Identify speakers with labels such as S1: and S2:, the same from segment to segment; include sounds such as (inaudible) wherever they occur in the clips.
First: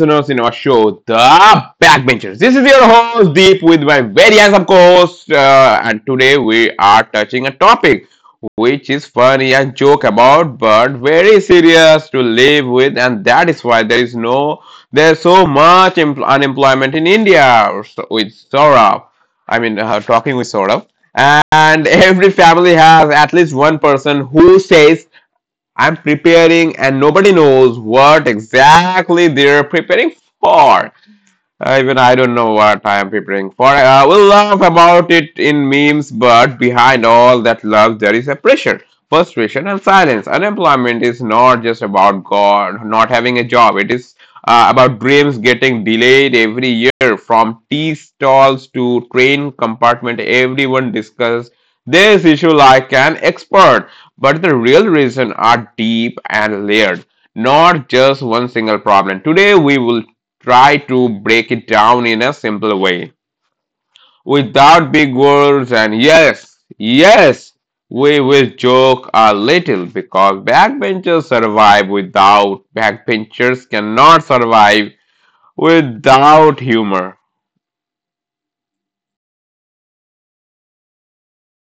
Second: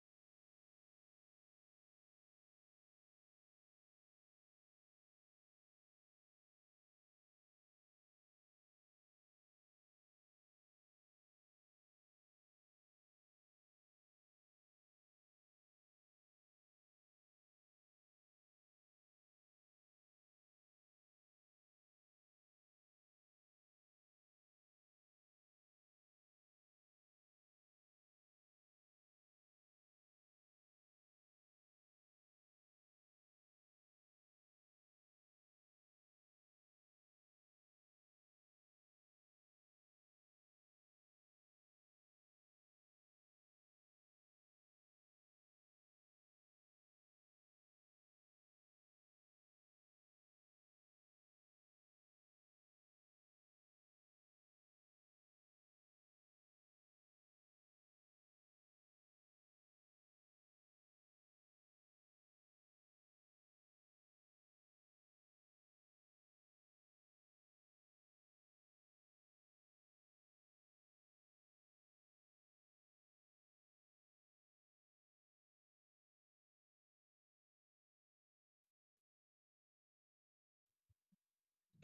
S1: listeners in our show, The Backbenchers. This is your host Deep with my very handsome co-host, and today we are touching a topic which is funny and joke about, but very serious to live with, and that is why there is no there's so much unemployment in India with Saurabh. I mean, talking with Saurabh. And every family has at least one person who says I'm preparing, and nobody knows what exactly they're preparing for. Even I don't know what I am preparing for. We'll laugh about it in memes, but behind all that love, there is a pressure, frustration, and silence. Unemployment is not just about God not having a job. It is about dreams getting delayed every year, from tea stalls to train compartment. Everyone discusses this issue like an expert, but the real reasons are deep and layered, not just one single problem. Today, we will try to break it down in a simple way without big words. And yes, yes, we will joke a little because backbenchers cannot survive without humor.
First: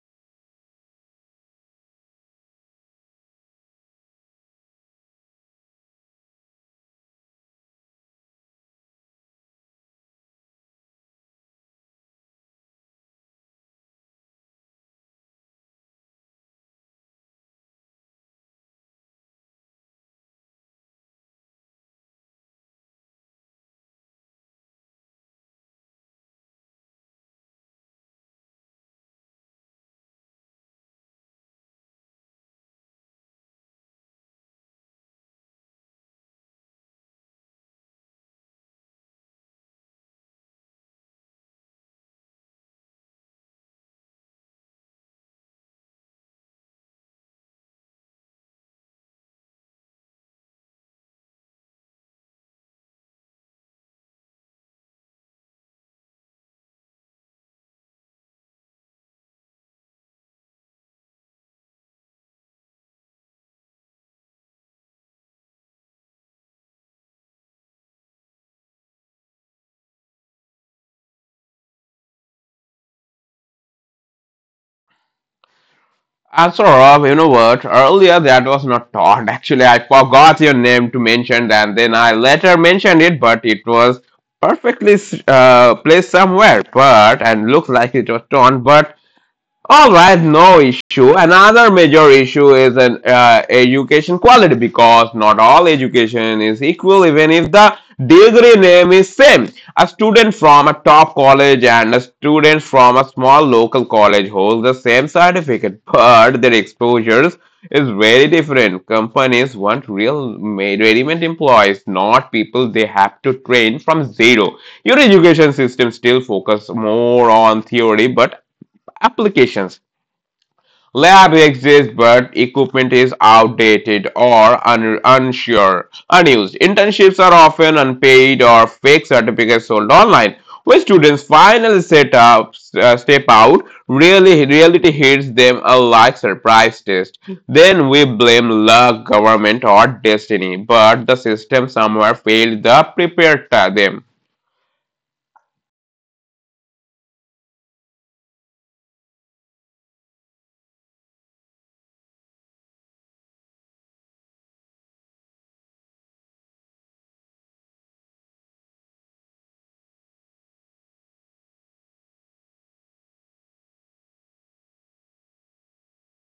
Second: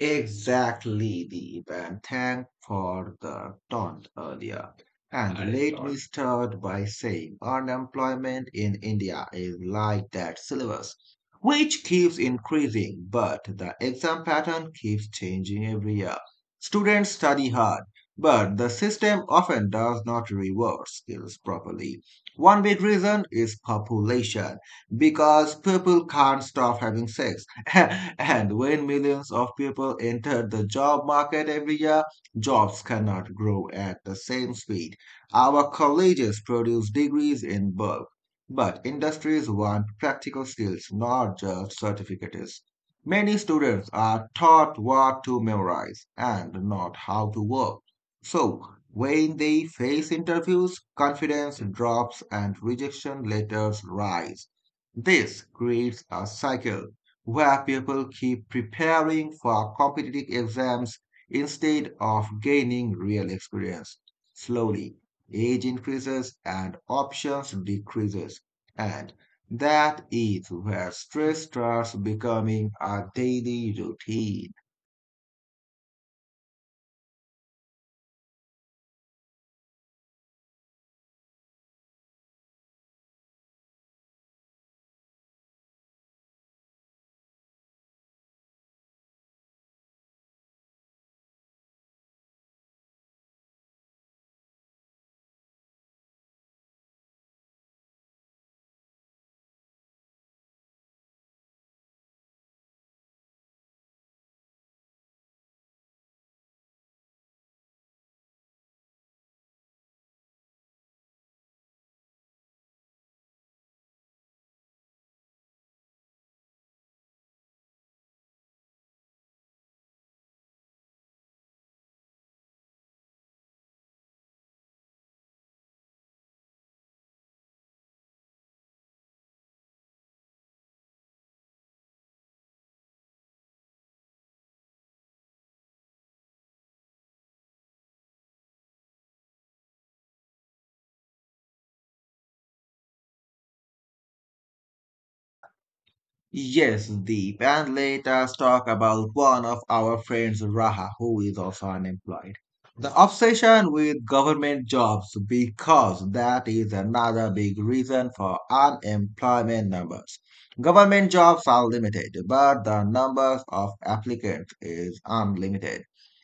S2: Exactly, Deep, and thank for the taunt earlier. And I let me thought, start by saying unemployment in India is like that syllabus, which keeps increasing, but the exam pattern keeps changing every year. Students study hard, but the system often does not reward skills properly. One big reason is population, because people can't stop having sex (laughs) and when millions of people enter the job market every year, jobs cannot grow at the same speed. Our colleges produce degrees in bulk, but industries want practical skills, not just certificates. Many students are taught what to memorize and not how to work. So, when they face interviews, confidence drops and rejection letters rise. This creates a cycle where people keep preparing for competitive exams instead of gaining real experience. Slowly, age increases and options decreases, and that is where stress starts becoming a daily routine.
S1: I'm sorry, Rob, you know what? Earlier that was not taught. (laughs) Actually, I forgot your name to mention, and then I later mentioned it, but it was perfectly placed somewhere. But, and looks like it was torn. But all right, no issue. Another major issue is an education quality because not all education is equal even if the degree name is same. A student from a top college and a student from a small local college holds the same certificate, but their exposures is very different. Companies want real made ready-made employees, not people they have to train from zero. Your education system still focus more on theory, but applications lab exists, but equipment is outdated or unsure, unused. Internships are often unpaid or fake certificates sold online. When students finally set up, step out, really reality hits them a like surprise test. Then we blame luck, government, or destiny, but the system somewhere failed to prepare them.
S2: Yes, Deep. And let us talk about one of our friends, Raha, who is also unemployed. The obsession with government jobs, because that is another big reason for unemployment numbers. Government jobs are limited, but the numbers of applicants is unlimited.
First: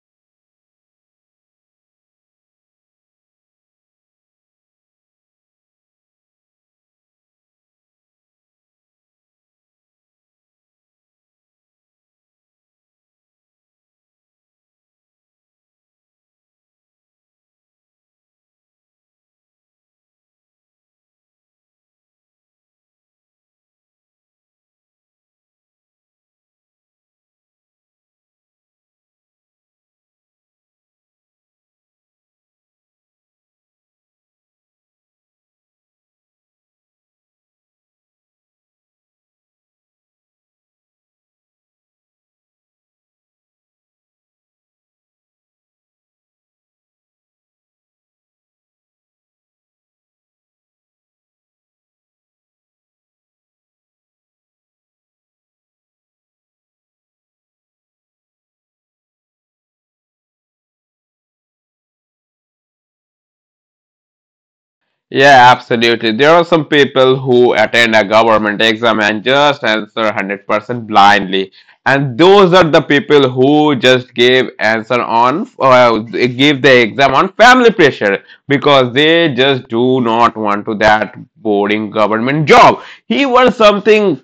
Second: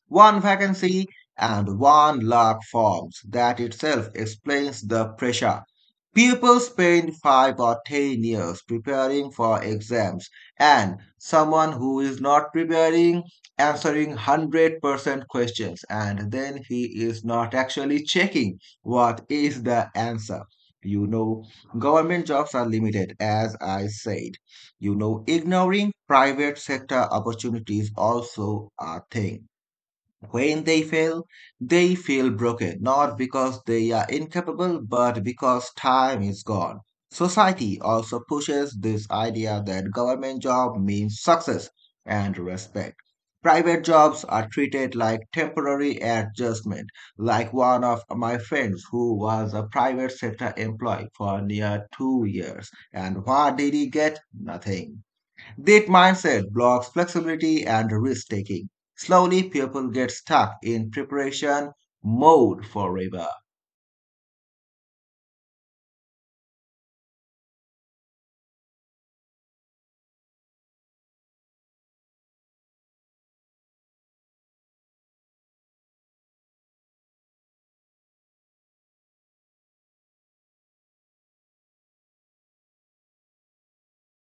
S2: One vacancy and one lakh forms. That itself explains the pressure. People spend 5 or 10 years preparing for exams, and someone who is not preparing answering 100% questions, and then he is not actually checking what is the answer. You know, government jobs are limited, as I said. You know, ignoring private sector opportunities also a thing. When they fail, they feel broken, not because they are incapable, but because time is gone. Society also pushes this idea that government job means success and respect. Private jobs are treated like temporary adjustment, like one of my friends who was a private sector employee for near 2 years. And what did he get? Nothing. That mindset blocks flexibility and risk taking. Slowly, people get stuck in preparation mode forever.
S1: Yeah, absolutely. There are some people who attend a government exam and just answer 100% blindly. And those are the people who just give answer on give the exam on family pressure because they just do not want to that boring government job. He wants something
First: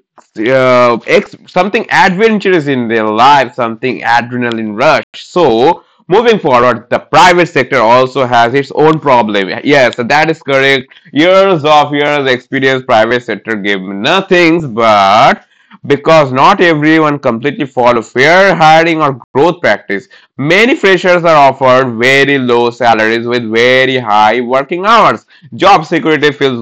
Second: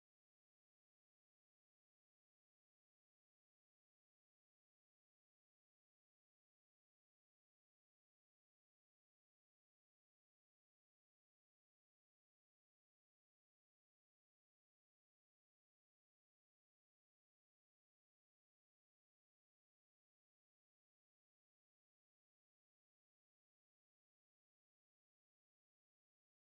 S1: something adventurous in their life, something adrenaline rush. So moving forward, the private sector also has its own problem. Yes, that is correct. Years of years experience private sector gave nothing, but because not everyone completely follow fair hiring or growth practice. Many freshers are offered very low salaries with very high working hours. Job security feels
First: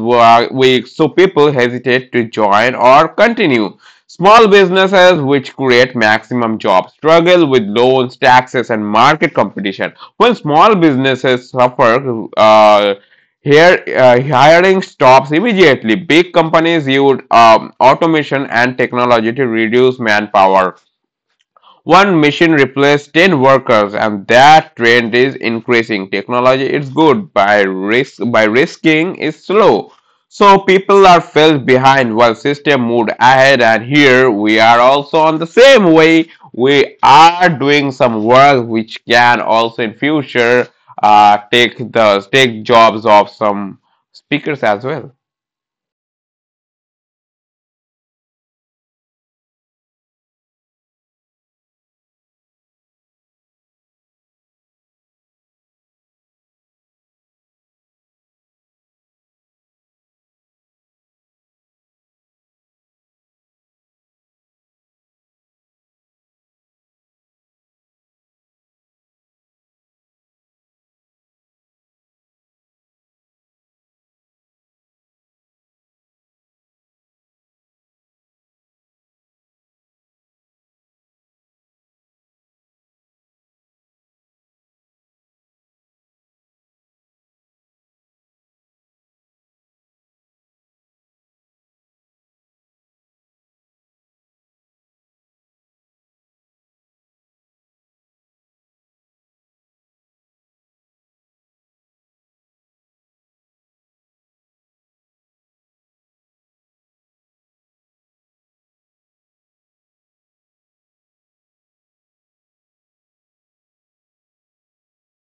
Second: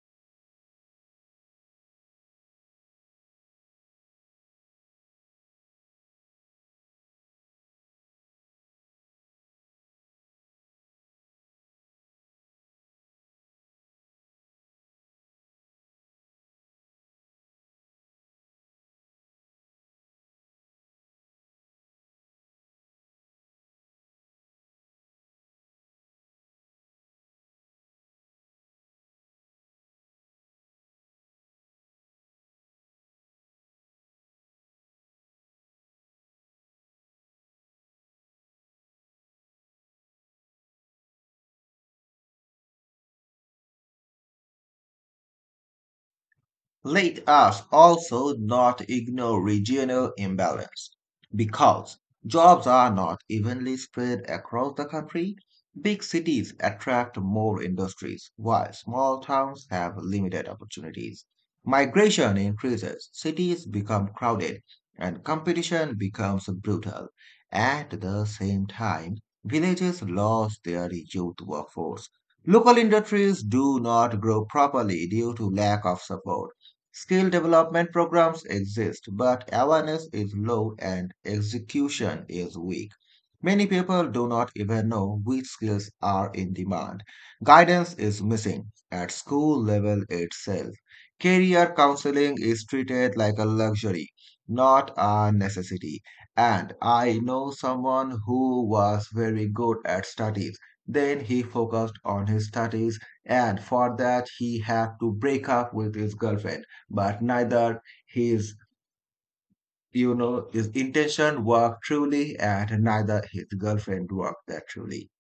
S1: weak, so people hesitate to join or continue. Small businesses which create maximum jobs struggle with loans, taxes, and market competition. When small businesses suffer, here, hiring stops immediately. Big companies use automation and technology to reduce manpower. One machine replaced 10 workers and that trend is increasing. Technology is good by risk, by risking is slow. So people are felt behind while system moved ahead, and here we are also on the same way. We are doing some work which can also in future take the take jobs of some speakers as well.
S2: Let us also not ignore regional imbalance because jobs are not evenly spread across the country. Big cities attract more industries while small towns have limited opportunities. Migration increases, cities become crowded, and competition becomes brutal. At the same time, villages lose their youth workforce. Local industries do not grow properly due to lack of support. Skill development programs exist, but awareness is low and execution is weak. Many people do not even know which skills are in demand. Guidance is missing at school level itself. Career counseling is treated like a luxury, not a necessity. And I know someone who was very good at studies. Then he focused on his studies, and for that, he had to break up with his girlfriend, but neither his, you know, his intention worked truly and neither his girlfriend worked that truly.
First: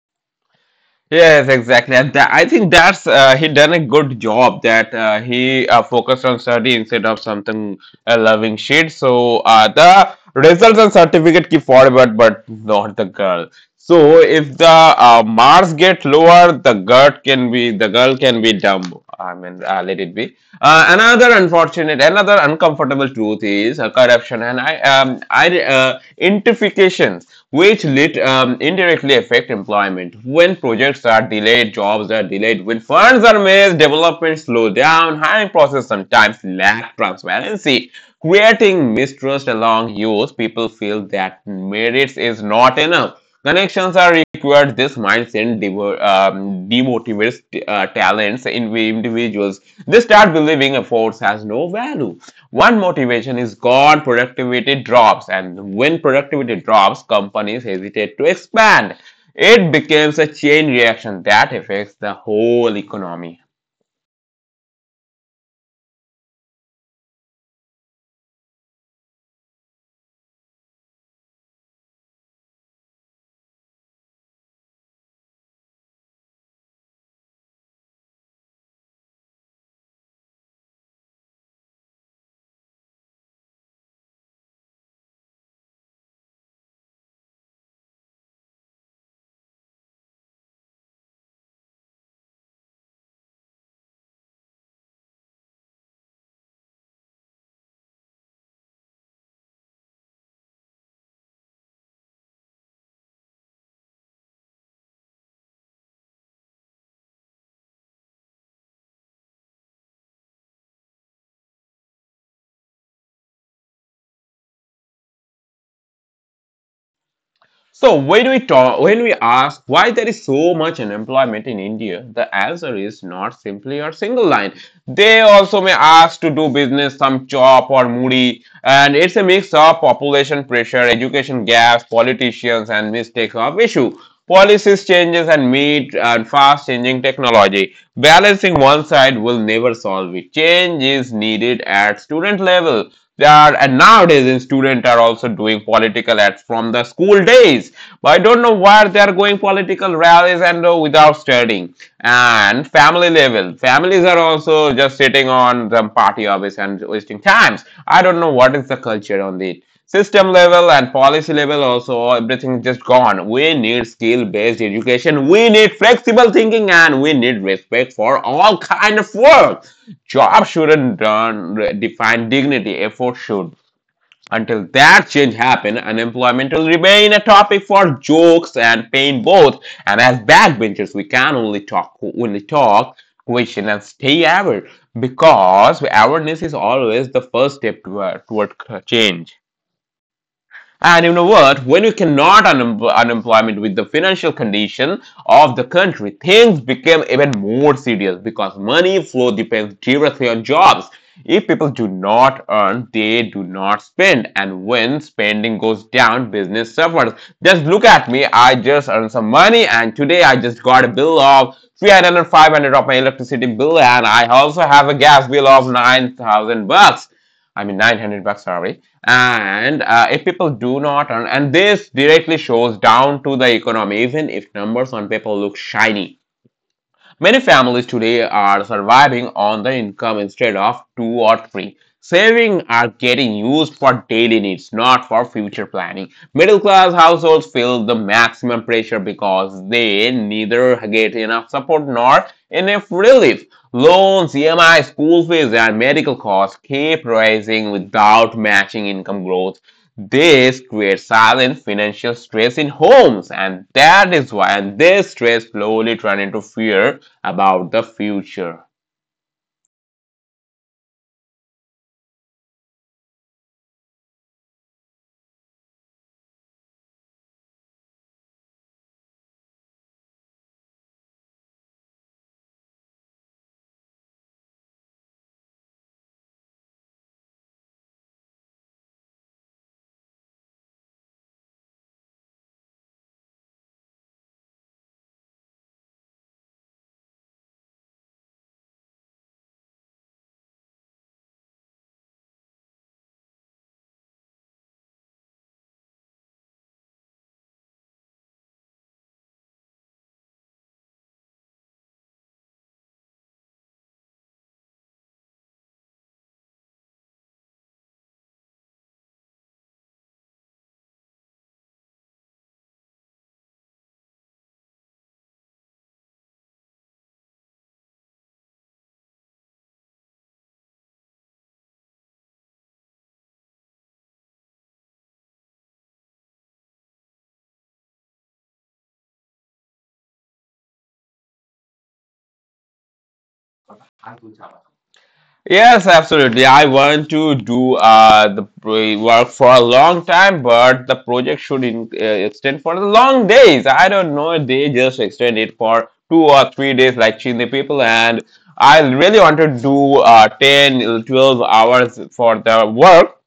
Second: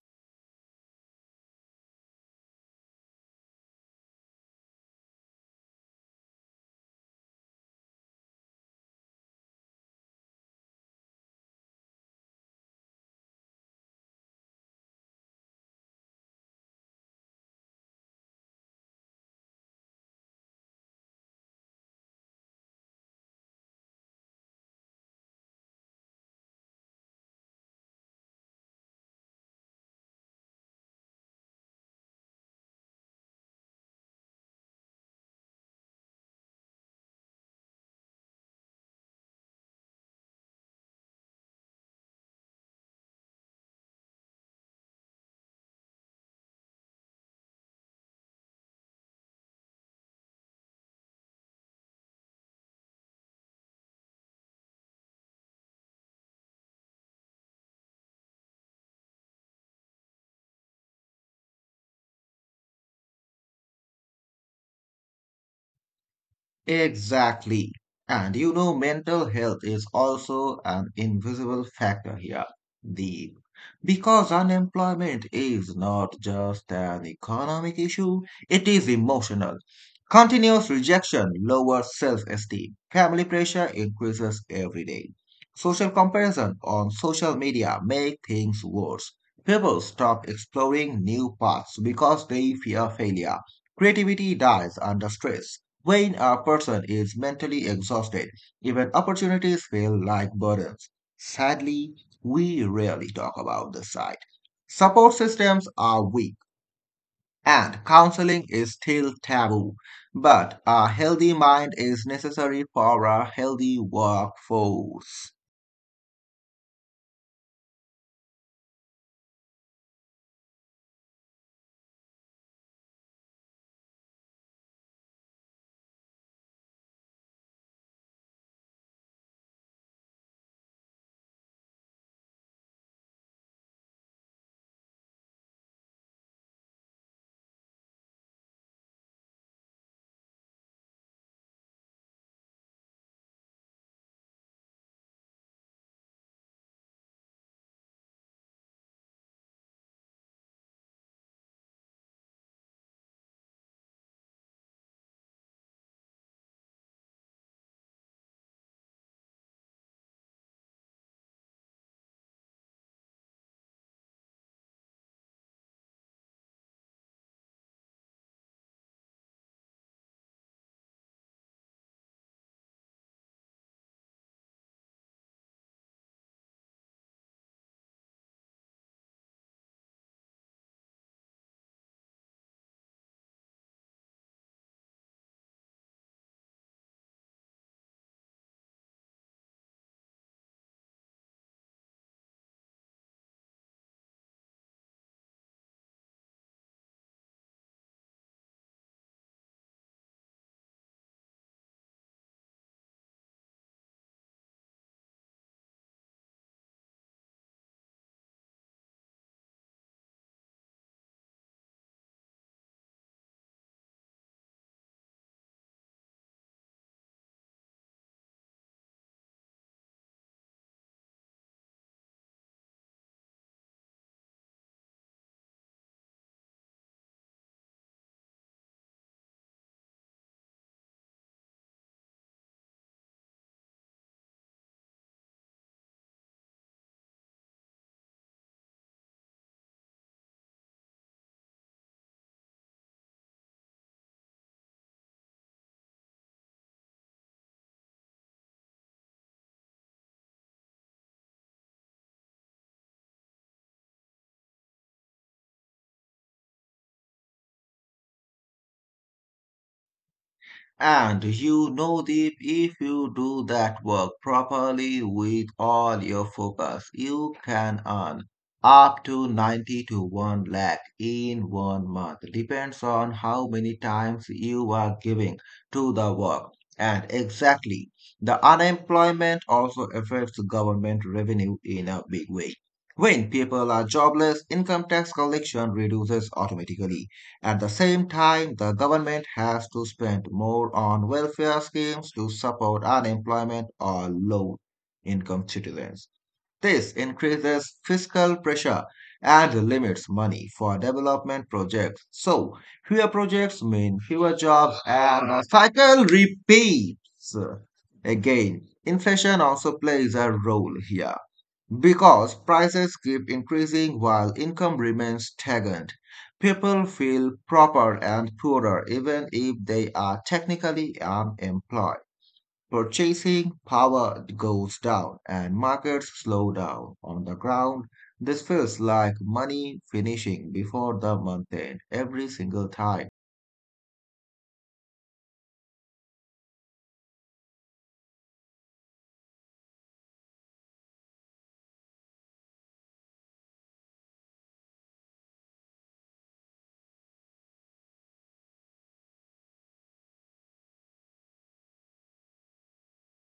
S1: Yes, exactly. And I think that's he done a good job that he focused on study instead of something loving shit. So the results and certificate keep forward, but not the girl. So if the Mars get lower, the girl can be dumb. I mean, let it be. Another unfortunate, another uncomfortable truth is corruption and identifications, which indirectly affect employment. When projects are delayed, jobs are delayed. When funds are missed, development slow down. Hiring process sometimes lack transparency, creating mistrust along youth. People feel that merits is not enough. Connections are required. This mindset demotivates talents in individuals. They start believing efforts has no value. One motivation is gone, productivity drops, and when productivity drops, companies hesitate to expand. It becomes a chain reaction that affects the whole economy.
S2: Exactly. And you know, mental health is also an invisible factor here, Deep. Because unemployment is not just an economic issue, it is emotional. Continuous rejection lowers self-esteem. Family pressure increases every day. Social comparison on social media make things worse. People stop exploring new paths because they fear failure. Creativity dies under stress. When a person is mentally exhausted, even opportunities feel like burdens. Sadly, we rarely talk about this side. Support systems are weak and counseling is still taboo, but a healthy mind is necessary for a healthy workforce.
S1: So when we ask why there is so much unemployment in India, the answer is not simply a single line. They also may ask to do business, some chop or moody, and it's a mix of population pressure, education gaps, politicians, and mistakes of issue, policies changes and meet and fast changing technology. Balancing one side will never solve it. Change is needed at student level. And nowadays in students are also doing political ads from the school days. But I don't know why they are going political rallies and without studying. And family level, families are also just sitting on the party office and wasting times. I don't know what is the culture on it. System level and policy level also, everything just gone. We need skill-based education. We need flexible thinking, and we need respect for all kind of work. Job shouldn't define dignity. Effort should. Until that change happen, unemployment will remain a topic for jokes and pain both. And as backbenchers, we can only talk, question, and stay aware because awareness is always the first step toward change. And you know what? When you cannot unemployment with the financial condition of the country, things became even more serious because money flow depends directly on jobs. If people do not earn, they do not spend, and when spending goes down, business suffers. Just look at me. I just earned some money, and today I just got a bill of 300 500 of my electricity bill, and I also have a gas bill of 9,000 bucks. I mean 900 bucks, sorry. And if people do not earn, and this directly shows down to the economy, even if numbers on paper look shiny. Many families today are surviving on the income instead of two or three. Savings are getting used for daily needs, not for future planning. Middle class households feel the maximum pressure because they neither get enough support nor enough relief. Loans, EMI, school fees, and medical costs keep rising without matching income growth. This creates silent financial stress in homes, and that is why, and this stress slowly turns into fear about the future.
S2: And you know, Deep, if you do that work properly with all your focus, you can earn up to 90 to 1 lakh in one month. Depends on how many times you are giving to the work. And exactly, the unemployment also affects government revenue in a big way. When people are jobless, income tax collection reduces automatically. At the same time, the government has to spend more on welfare schemes to support unemployment or low income citizens. This increases fiscal pressure and limits money for development projects. So, fewer projects mean fewer jobs, and the cycle repeats again. Inflation also plays a role here. Because prices keep increasing while income remains stagnant, people feel poorer and poorer even if they are technically unemployed. Purchasing power goes down and markets slow down. On the ground, this feels like money finishing before the month end every single time.
S1: Yes, absolutely. I want to do work for a long time, but the project should in, extend for the long days. I don't know. They just extend it for 2 or 3 days, like Chindi people. And I really want to do 10, 12 hours for the work.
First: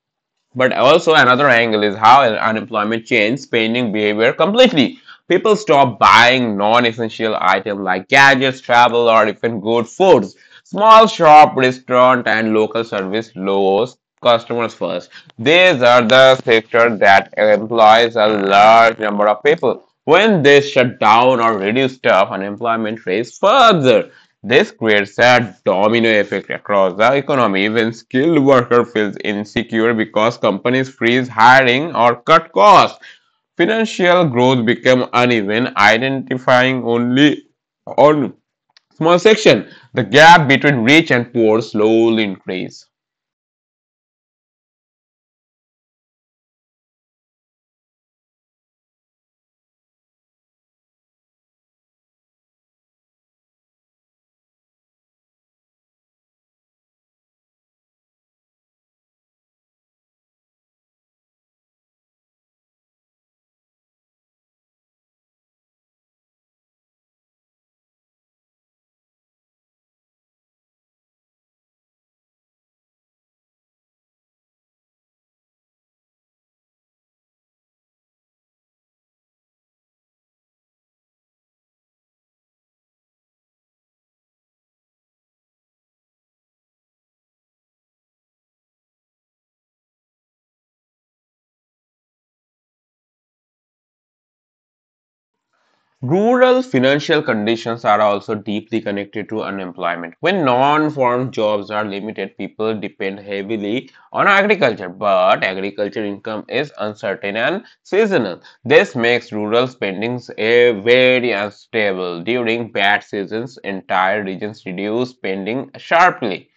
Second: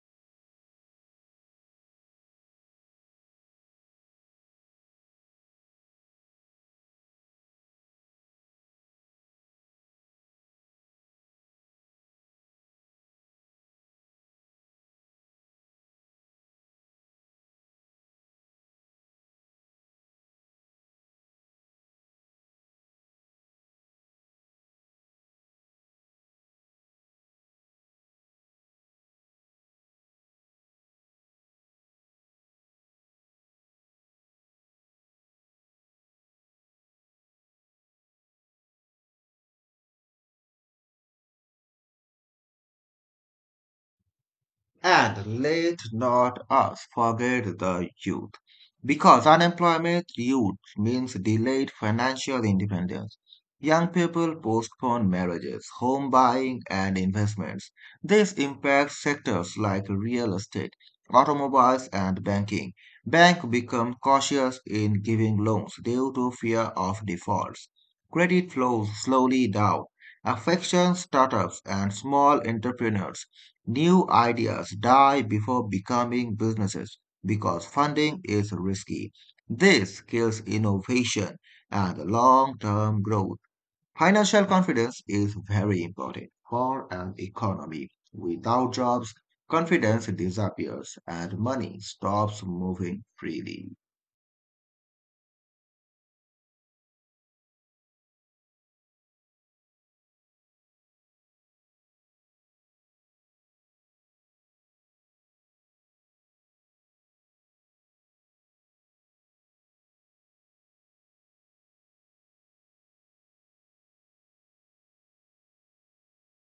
S1: But also another angle is how unemployment changed spending behavior completely. People stop buying non-essential items like gadgets, travel, or even good foods. Small shop, restaurant, and local service lowers customers first. These are the sector that employs a large number of people. When they shut down or reduce staff, unemployment rates further. This creates a domino effect across the economy when skilled worker feels insecure because companies freeze hiring or cut costs. Financial growth become uneven, identifying only on small section. The gap between rich and poor slowly increase.
S2: And let not us forget the youth, because unemployment youth means delayed financial independence. Young people postpone marriages, home buying, and investments. This impacts sectors like real estate, automobiles, and banking. Banks become cautious in giving loans due to fear of defaults. Credit flows slowly down, affecting startups and small entrepreneurs. New ideas die before becoming businesses because funding is risky. This kills innovation and long-term growth. Financial confidence is very important for an economy. Without jobs, confidence disappears and money stops moving freely.
S1: Rural financial conditions are also deeply connected to unemployment. When non-farm jobs are limited, people depend heavily on agriculture, but agriculture income is uncertain and seasonal. This makes rural spendings a very unstable. During bad seasons, entire regions reduce spending sharply.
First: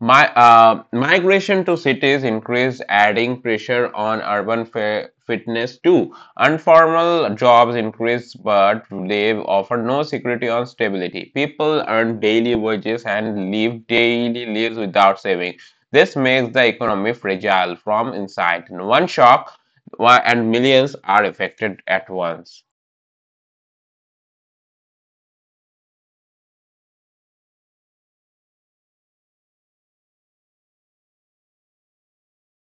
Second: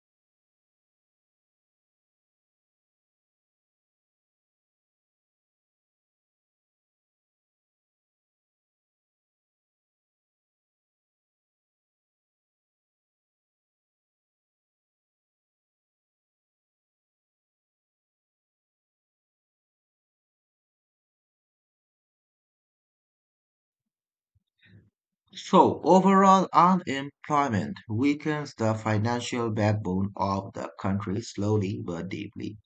S1: My migration to cities increased, adding pressure on urban fitness too. Informal jobs increased, but they offer no security or stability. People earn daily wages and live daily lives without saving. This makes the economy fragile from inside. In one shock, and millions are affected at once.
S2: So, overall unemployment weakens the financial backbone of the country slowly but deeply.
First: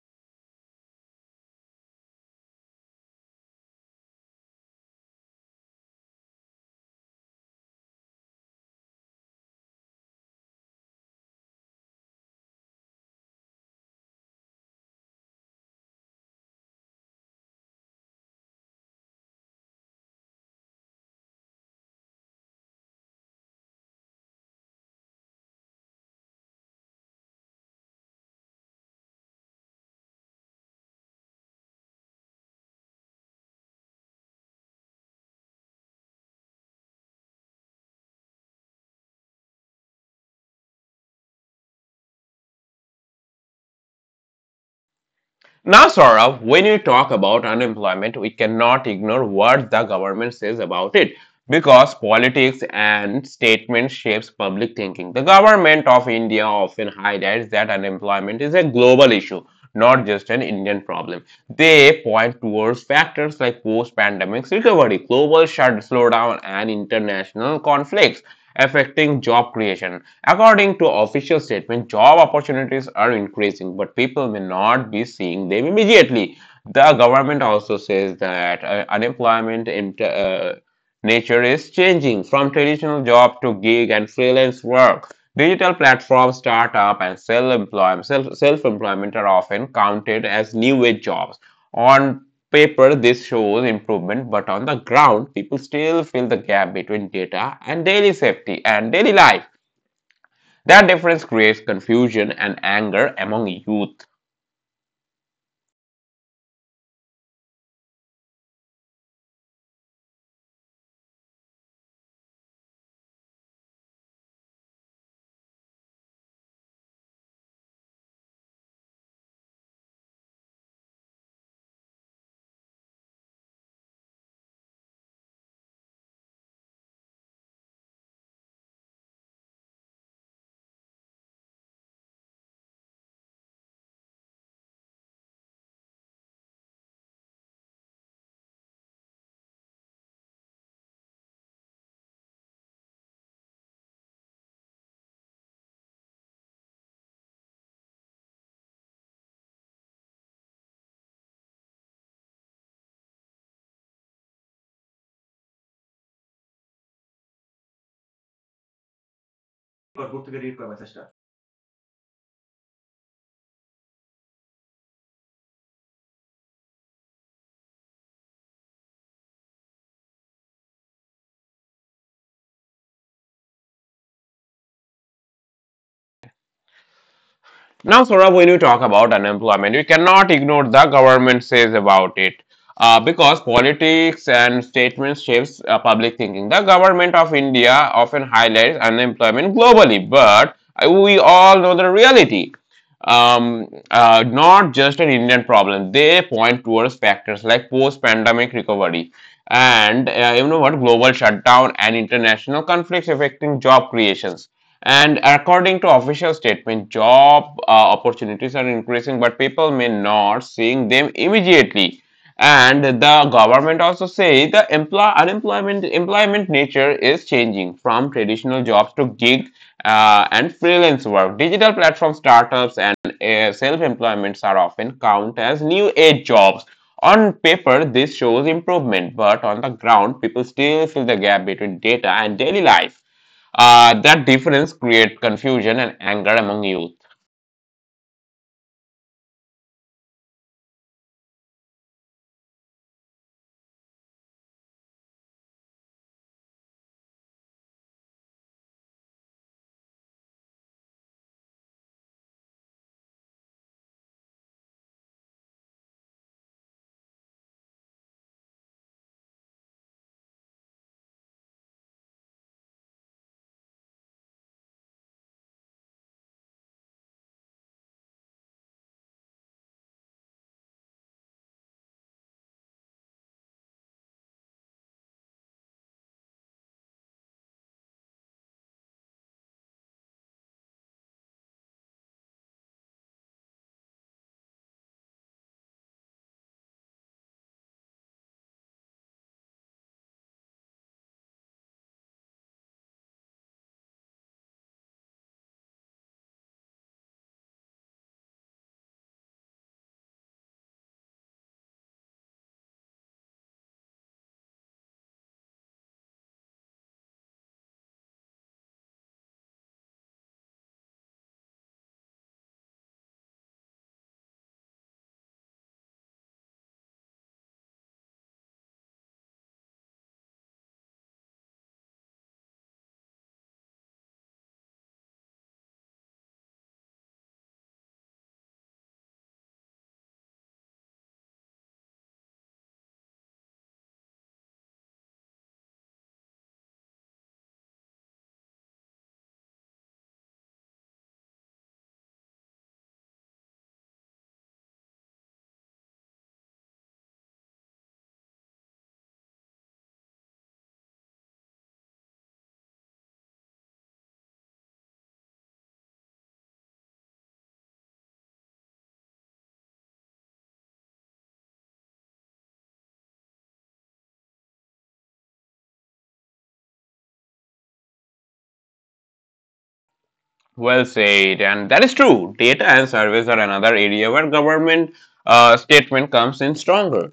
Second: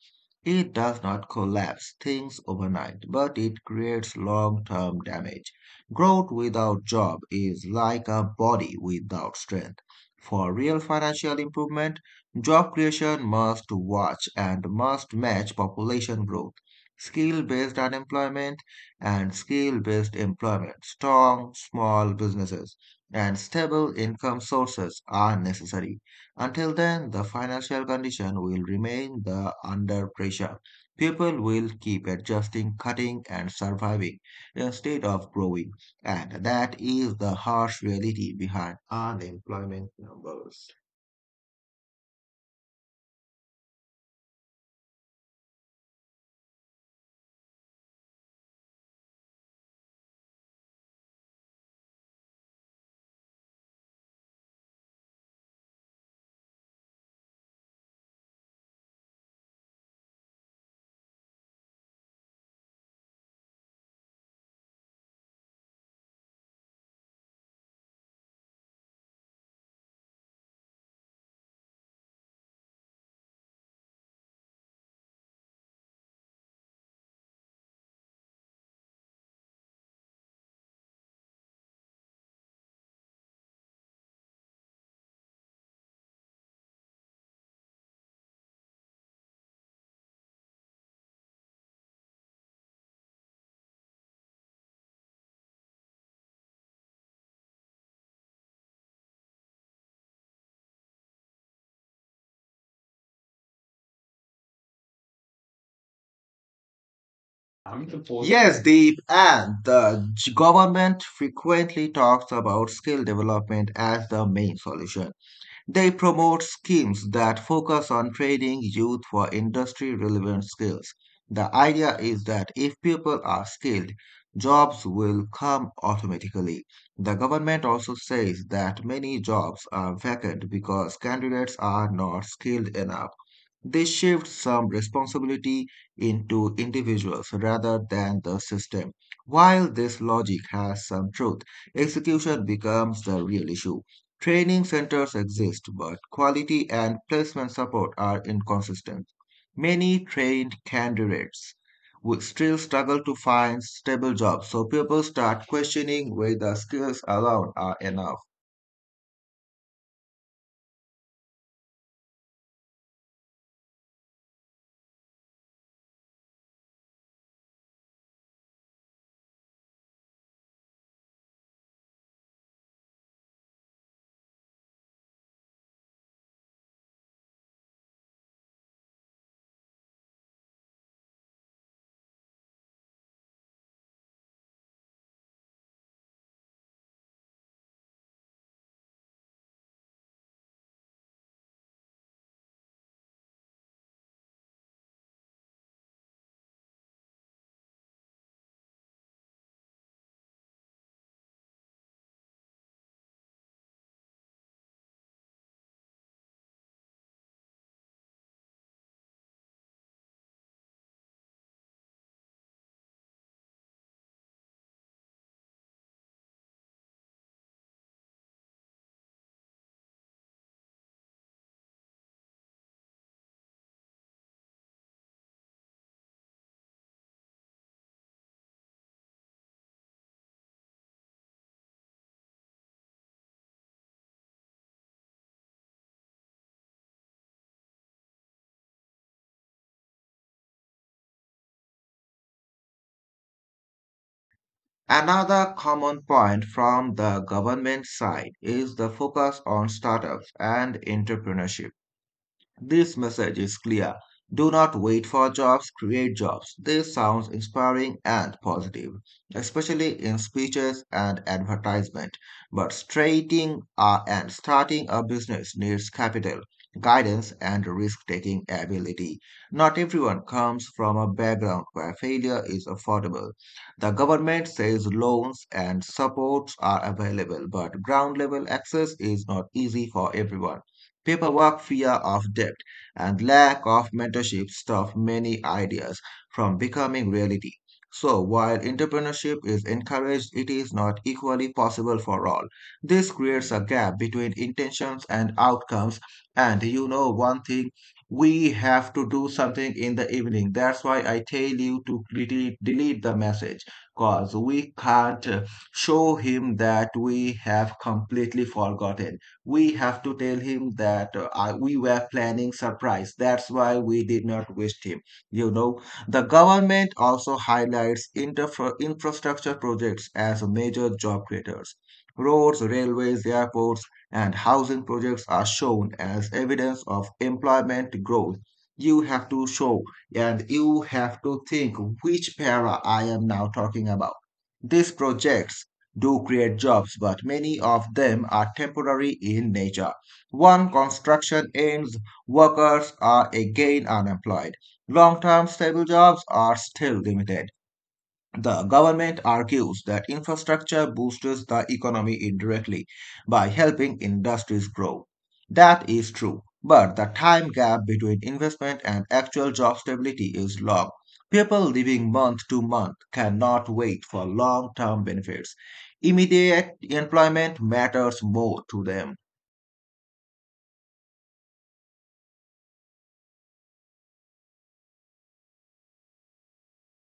S2: It does not collapse things overnight, but it creates long term damage. Growth without job is like a body without strength. For real financial improvement, job creation must watch and must match population growth. Skill based unemployment and skill-based employment, strong small businesses, and stable income sources are necessary. Until then, the financial condition will remain the under pressure. People will keep adjusting, cutting, and surviving instead of growing, and that is the harsh reality behind unemployment numbers.
S1: Now, Saurabh, when you talk about unemployment, we cannot ignore what the government says about it, because politics and statement shapes public thinking. The government of India often highlights that unemployment is a global issue, not just an Indian problem. They point towards factors like post-pandemic recovery, global shut slowdown, and international conflicts affecting job creation. According to official statement, job opportunities are increasing, but people may not be seeing them immediately. The government also says that unemployment nature is changing from traditional job to gig and freelance work. Digital platforms, startup, and self-employment are often counted as new age jobs. On paper, this shows improvement, but on the ground, people still fill the gap between data and daily safety and daily life. That difference creates confusion and anger among youth.
S2: I'm supposed Yes, Deep, and the government frequently talks about skill development as the main solution. They promote schemes that focus on training youth for industry relevant skills. The idea is that if people are skilled, jobs will come automatically. The government also says that many jobs are vacant because candidates are not skilled enough. This shifts some responsibility into individuals rather than the system. While this logic has some truth, execution becomes the real issue. Training centers exist, but quality and placement support are inconsistent. Many trained candidates would still struggle to find stable jobs, so people start questioning whether skills alone are enough.
S1: Now, Saurabh, when you talk about unemployment, you cannot ignore the government says about it. Because politics and statements shapes public thinking. The government of India often highlights unemployment globally, but we all know the reality. Not just an Indian problem. They point towards factors like post-pandemic recovery and you know what global shutdown and international conflicts affecting job creations, and according to official statement, job opportunities are increasing, but people may not seeing them immediately. And the government also say the employment nature is changing from traditional jobs to gig and freelance work. Digital platform startups and self-employments are often count as new age jobs. On paper, this shows improvement, but on the ground, people still fill the gap between data and daily life. That difference creates confusion and anger among youth.
S2: Another common point from the government side is the focus on startups and entrepreneurship. This message is clear. Do not wait for jobs, create jobs. This sounds inspiring and positive, especially in speeches and advertisement. But starting a business needs capital, guidance, and risk-taking ability. Not everyone comes from a background where failure is affordable. The government says loans and supports are available, but ground-level access is not easy for everyone. Paperwork, fear of debt, and lack of mentorship stop many ideas from becoming reality. So, while entrepreneurship is encouraged, it is not equally possible for all. This creates a gap between intentions and outcomes. And you know, one thing, we have to do something in the evening. That's why I tell you to delete the message because we can't show him that we have completely forgotten. We have to tell him that we were planning surprise. That's why we did not wish him, you know. The government also highlights infrastructure projects as major job creators. Roads, railways, airports, and housing projects are shown as evidence of employment growth. You have to show and you have to think which para I am now talking about. These projects do create jobs, but many of them are temporary in nature. One construction ends, workers are again unemployed. Long term stable jobs are still limited. The government argues that infrastructure boosts the economy indirectly by helping industries grow. That is true, but the time gap between investment and actual job stability is long. People living month to month cannot wait for long term benefits. Immediate employment matters more to them.
S1: Well said, and that is true. Data and surveys are another area where government statement comes in stronger.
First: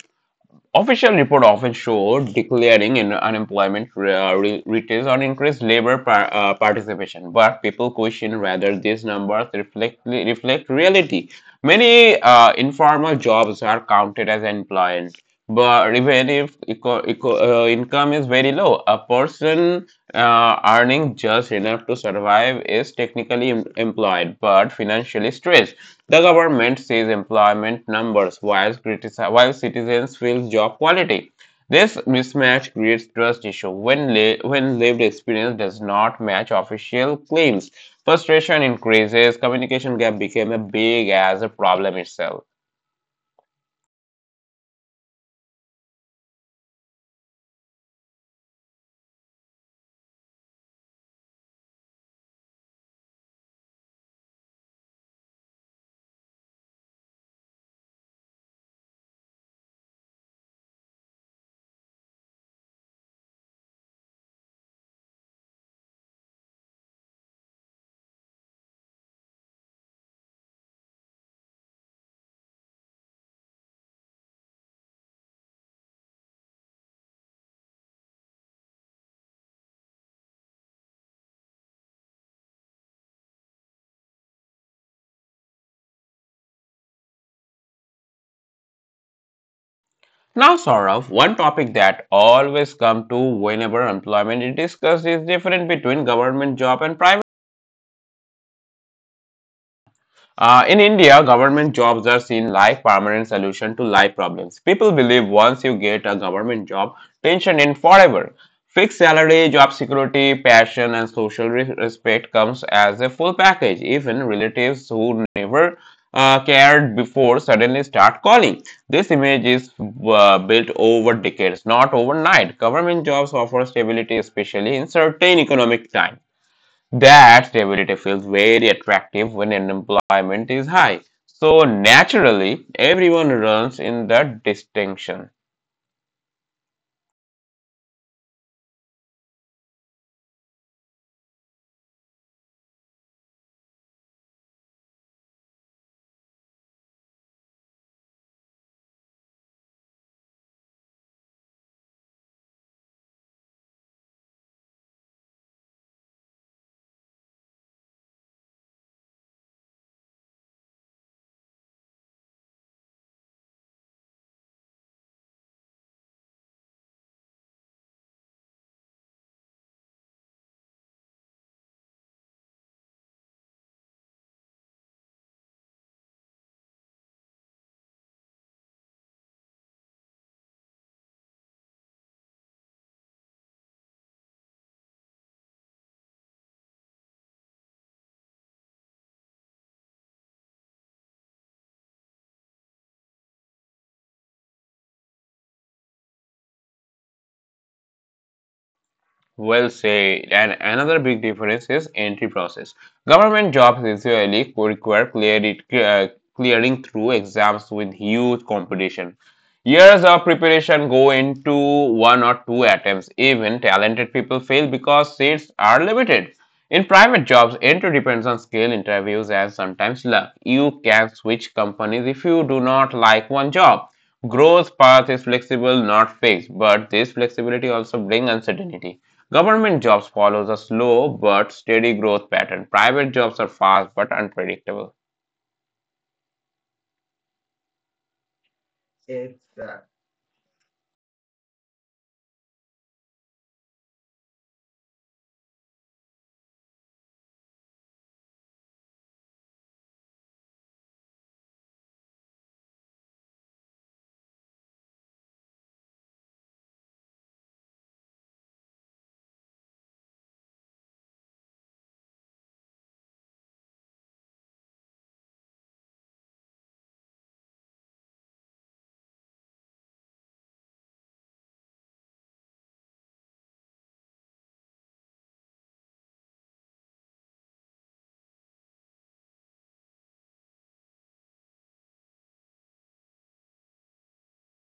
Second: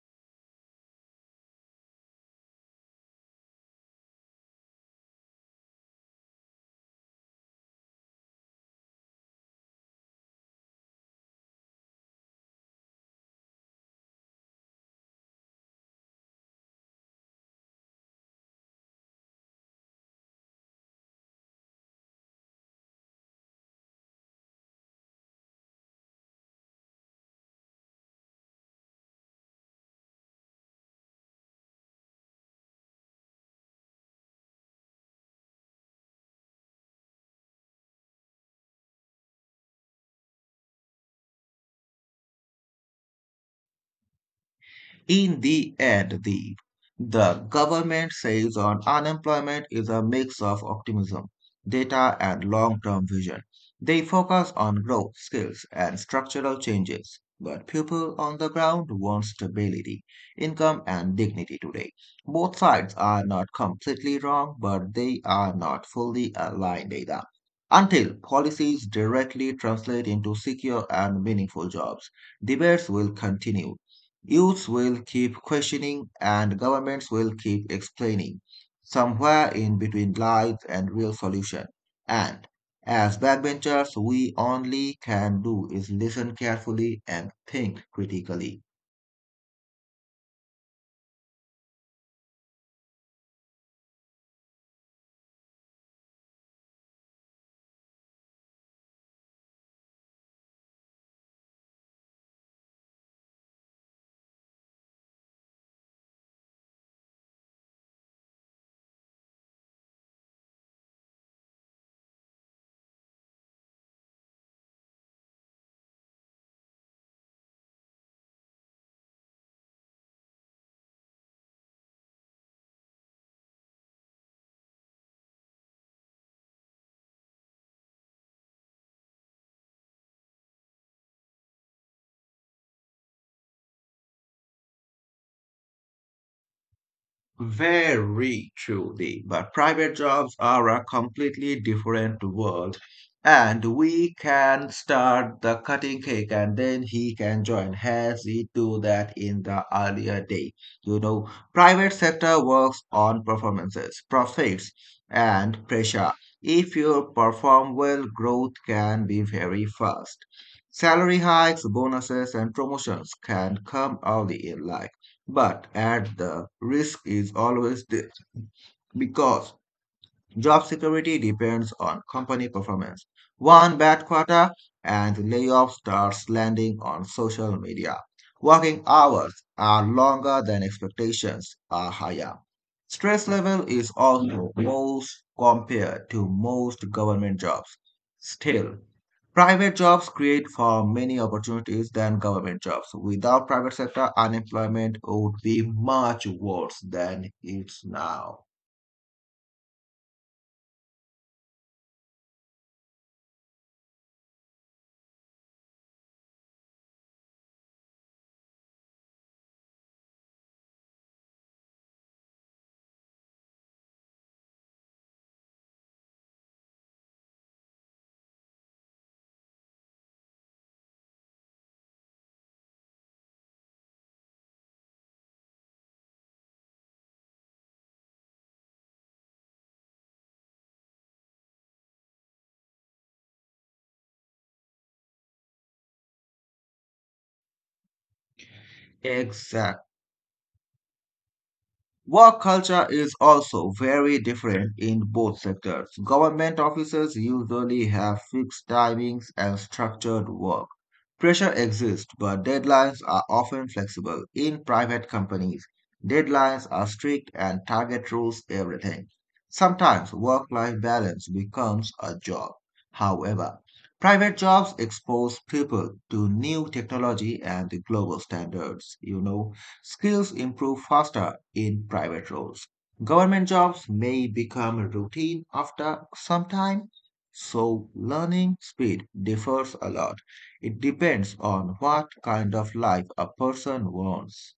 S1: Official report often show declaring in unemployment retails on increased labor participation, but people question whether these numbers reflect reality. Many informal jobs are counted as employment but derivative income is very low. A person earning just enough to survive is technically employed but financially stressed. The government sees employment numbers while, while citizens feel job quality. This mismatch creates trust issue when lived experience does not match official claims. Frustration increases, communication gap became a big as a problem itself.
S2: In the end, the government says on unemployment is a mix of optimism, data, and long term vision. They focus on growth, skills, and structural changes. But people on the ground want stability, income, and dignity today. Both sides are not completely wrong, but they are not fully aligned either. Until policies directly translate into secure and meaningful jobs, debates will continue. Youths will keep questioning and governments will keep explaining. Somewhere in between lies and real solution. And as backbenchers, we only can do is listen carefully and think critically.
S1: Now, Saurav, one topic that always come to whenever employment is discussed is different between government job and private. In India, government jobs are seen like permanent solution to life problems. People believe once you get a government job, pension in forever. Fixed salary, job security, passion, and social respect comes as a full package. Even relatives who never cared before suddenly start calling. This image is built over decades, not overnight. Government jobs offer stability, especially in certain economic times. That stability feels very attractive when unemployment is high. So naturally, everyone runs in that distinction.
S2: Very truly, but private jobs are a completely different world, and we can start the cutting cake and then he can join, as he do that in the earlier day. You know, private sector works on performances, profits, and pressure. If you perform well, growth can be very fast. Salary hikes, bonuses, and promotions can come early in life. But at the risk is always there because job security depends on company performance. One bad quarter and layoff starts landing on social media. Working hours are longer than expectations are higher. Stress level is also most compared to most government jobs. Still, private jobs create far many opportunities than government jobs. Without private sector, unemployment would be much worse than it's now.
S1: Well said. And another big difference is entry process. Government jobs usually require clearing through exams with huge competition. Years of preparation go into one or two attempts. Even talented people fail because seats are limited. In private jobs, entry depends on skill, interviews, and sometimes luck. You can switch companies if you do not like one job. Growth path is flexible, not fixed, but this flexibility also brings uncertainty. Government jobs follows a slow but steady growth pattern. Private jobs are fast but unpredictable.
S2: Exactly. Work culture is also very different in both sectors. Government offices usually have fixed timings and structured work. Pressure exists, but deadlines are often flexible. In private companies, deadlines are strict and target rules everything. Sometimes work-life balance becomes a job. However, private jobs expose people to new technology and the global standards, you know. Skills improve faster in private roles. Government jobs may become routine after some time, so learning speed differs a lot. It depends on what kind of life a person wants.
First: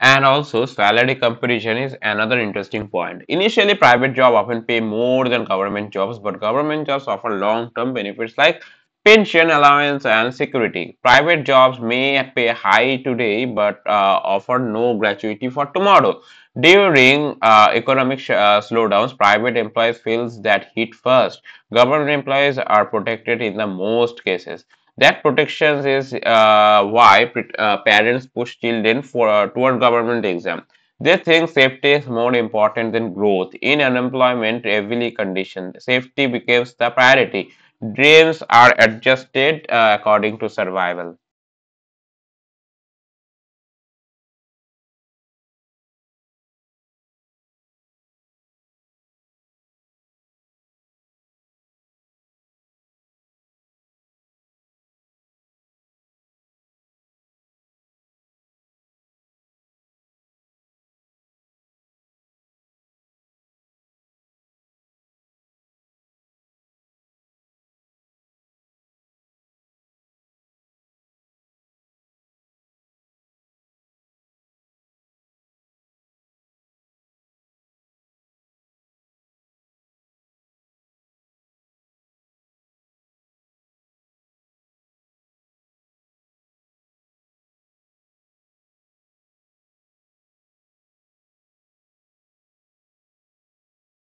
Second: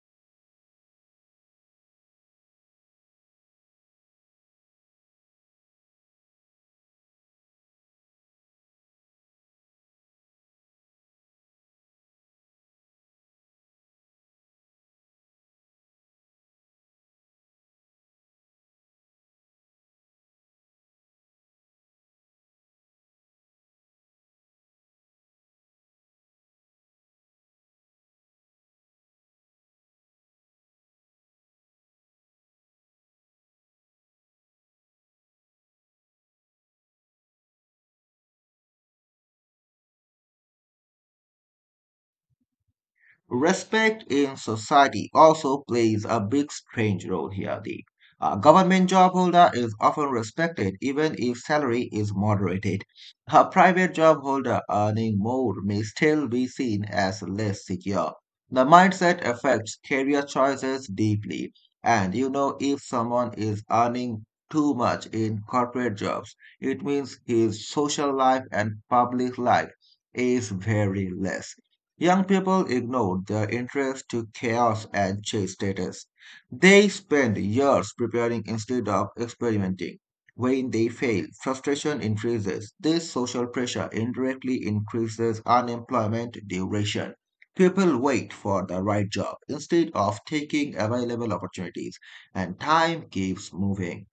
S1: And also, salary comparison is another interesting point. Initially, private jobs often pay more than government jobs, but government jobs offer long-term benefits like pension allowance and security. Private jobs may pay high today, but offer no gratuity for tomorrow. During economic slowdowns, private employees feels that hit first. Government employees are protected in the most cases. That protection is why parents push children for toward government exam. They think safety is more important than growth. In unemployment, heavily conditioned, safety becomes the priority. Dreams are adjusted according to survival.
S2: Respect in society also plays a big strange role here, Deep. A government job holder is often respected even if salary is moderated. A private job holder earning more may still be seen as less secure. The mindset affects career choices deeply. And you know, if someone is earning too much in corporate jobs, it means his social life and public life is very less. Young people ignored their interest to chaos and chase status. They spend years preparing instead of experimenting. When they fail, frustration increases. This social pressure indirectly increases unemployment duration. People wait for the right job instead of taking available opportunities, and time keeps moving.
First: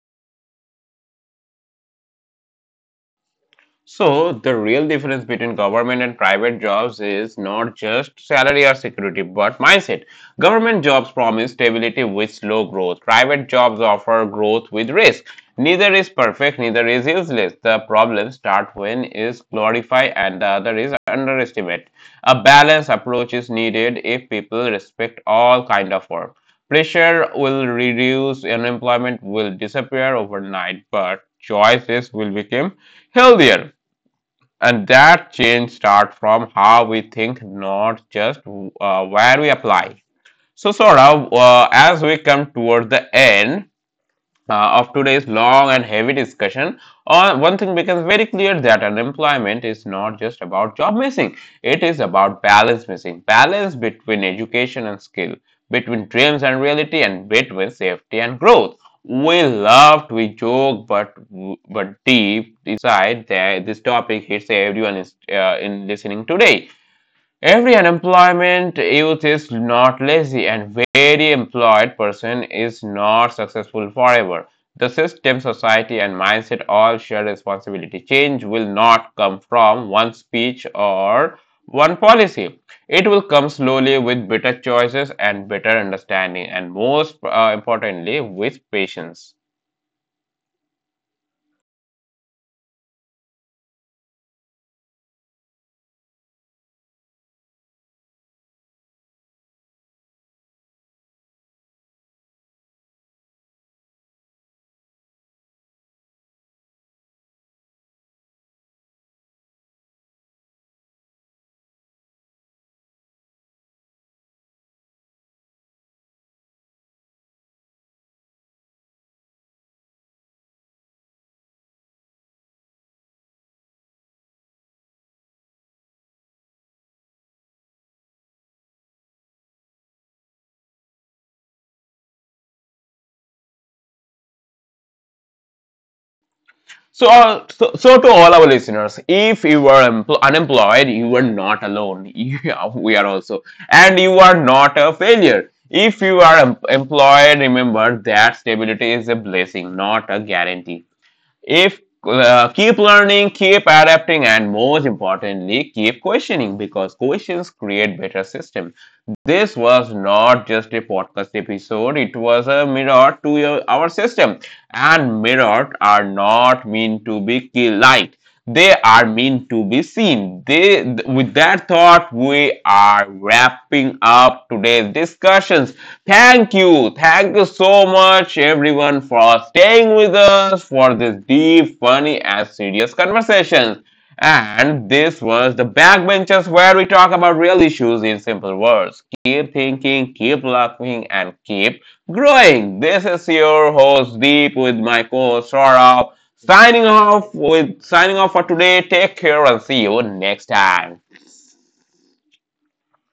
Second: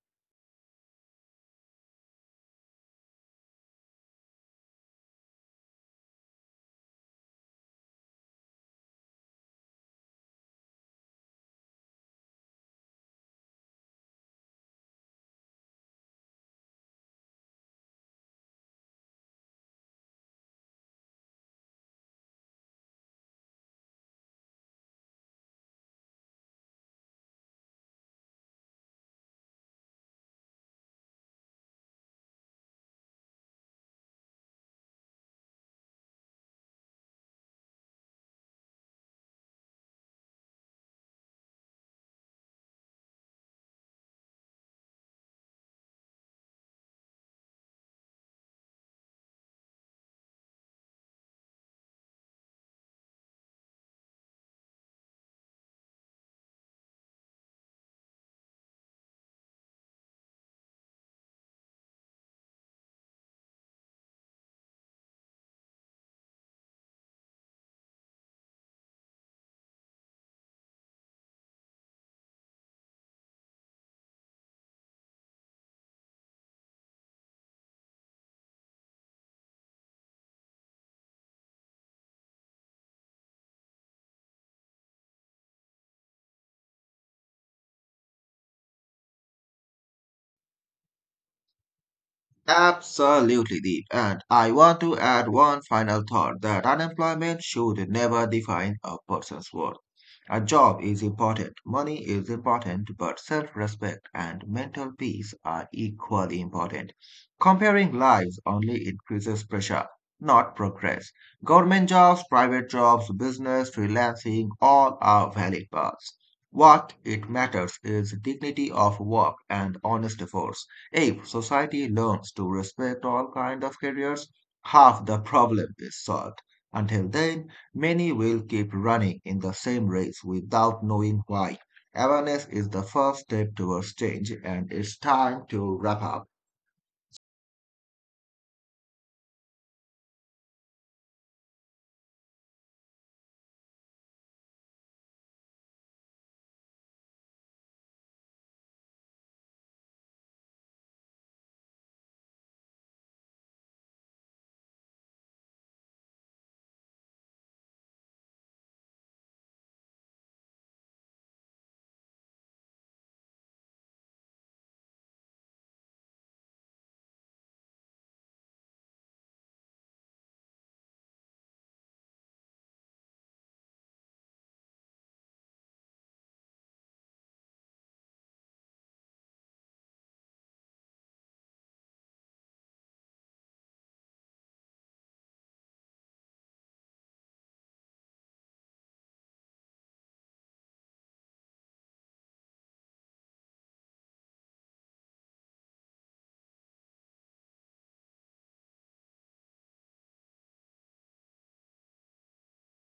S1: So, the real difference between government and private jobs is not just salary or security, but mindset. Government jobs promise stability with slow growth. Private jobs offer growth with risk. Neither is perfect, neither is useless. The problems start when is glorified and the other is underestimate. A balanced approach is needed if people respect all kind of work. Pressure will reduce, unemployment will disappear overnight, but choices will become healthier. And that change starts from how we think, not just where we apply. So, as we come toward the end of today's long and heavy discussion, one thing becomes very clear that unemployment is not just about job missing, it is about balance missing. Balance between education and skill, between dreams and reality, and between safety and growth. We laughed, we joked, but deep inside, there, this topic hits everyone is in listening today. Every unemployment youth is not lazy, and very employed person is not successful forever. The system, society, and mindset all share responsibility. Change will not come from one speech or one policy. It will come slowly with better choices and better understanding, and most importantly, with patience.
S2: Absolutely deep. And I want to add one final thought that unemployment should never define a person's worth. A job is important, money is important, but self respect and mental peace are equally important. Comparing lives only increases pressure, not progress. Government jobs, private jobs, business, freelancing, all are valid paths. What it matters is dignity of work and honest efforts. If society learns to respect all kinds of careers, half the problem is solved. Until then, many will keep running in the same race without knowing why. Awareness is the first step towards change, and it's time to wrap up.
S1: So to all our listeners, if you were unemployed, you were not alone. (laughs) Yeah, we are also, and you are not a failure. If you are employed, remember that stability is a blessing, not a guarantee. If keep learning, keep adapting, and most importantly, keep questioning because questions create better systems. This was not just a podcast episode, it was a mirror to our system. And mirrors are not meant to be liked, they are meant to be seen. They, with that thought, we are wrapping up today's discussions. Thank you, thank you so much, everyone, for staying with us for this deep, funny, and serious conversations. And this was the backbenchers where we talk about real issues in simple words. Keep thinking, keep laughing, and keep growing. This is your host Deep with my co-host Saurabh. Signing off for today. Take care and see you next time.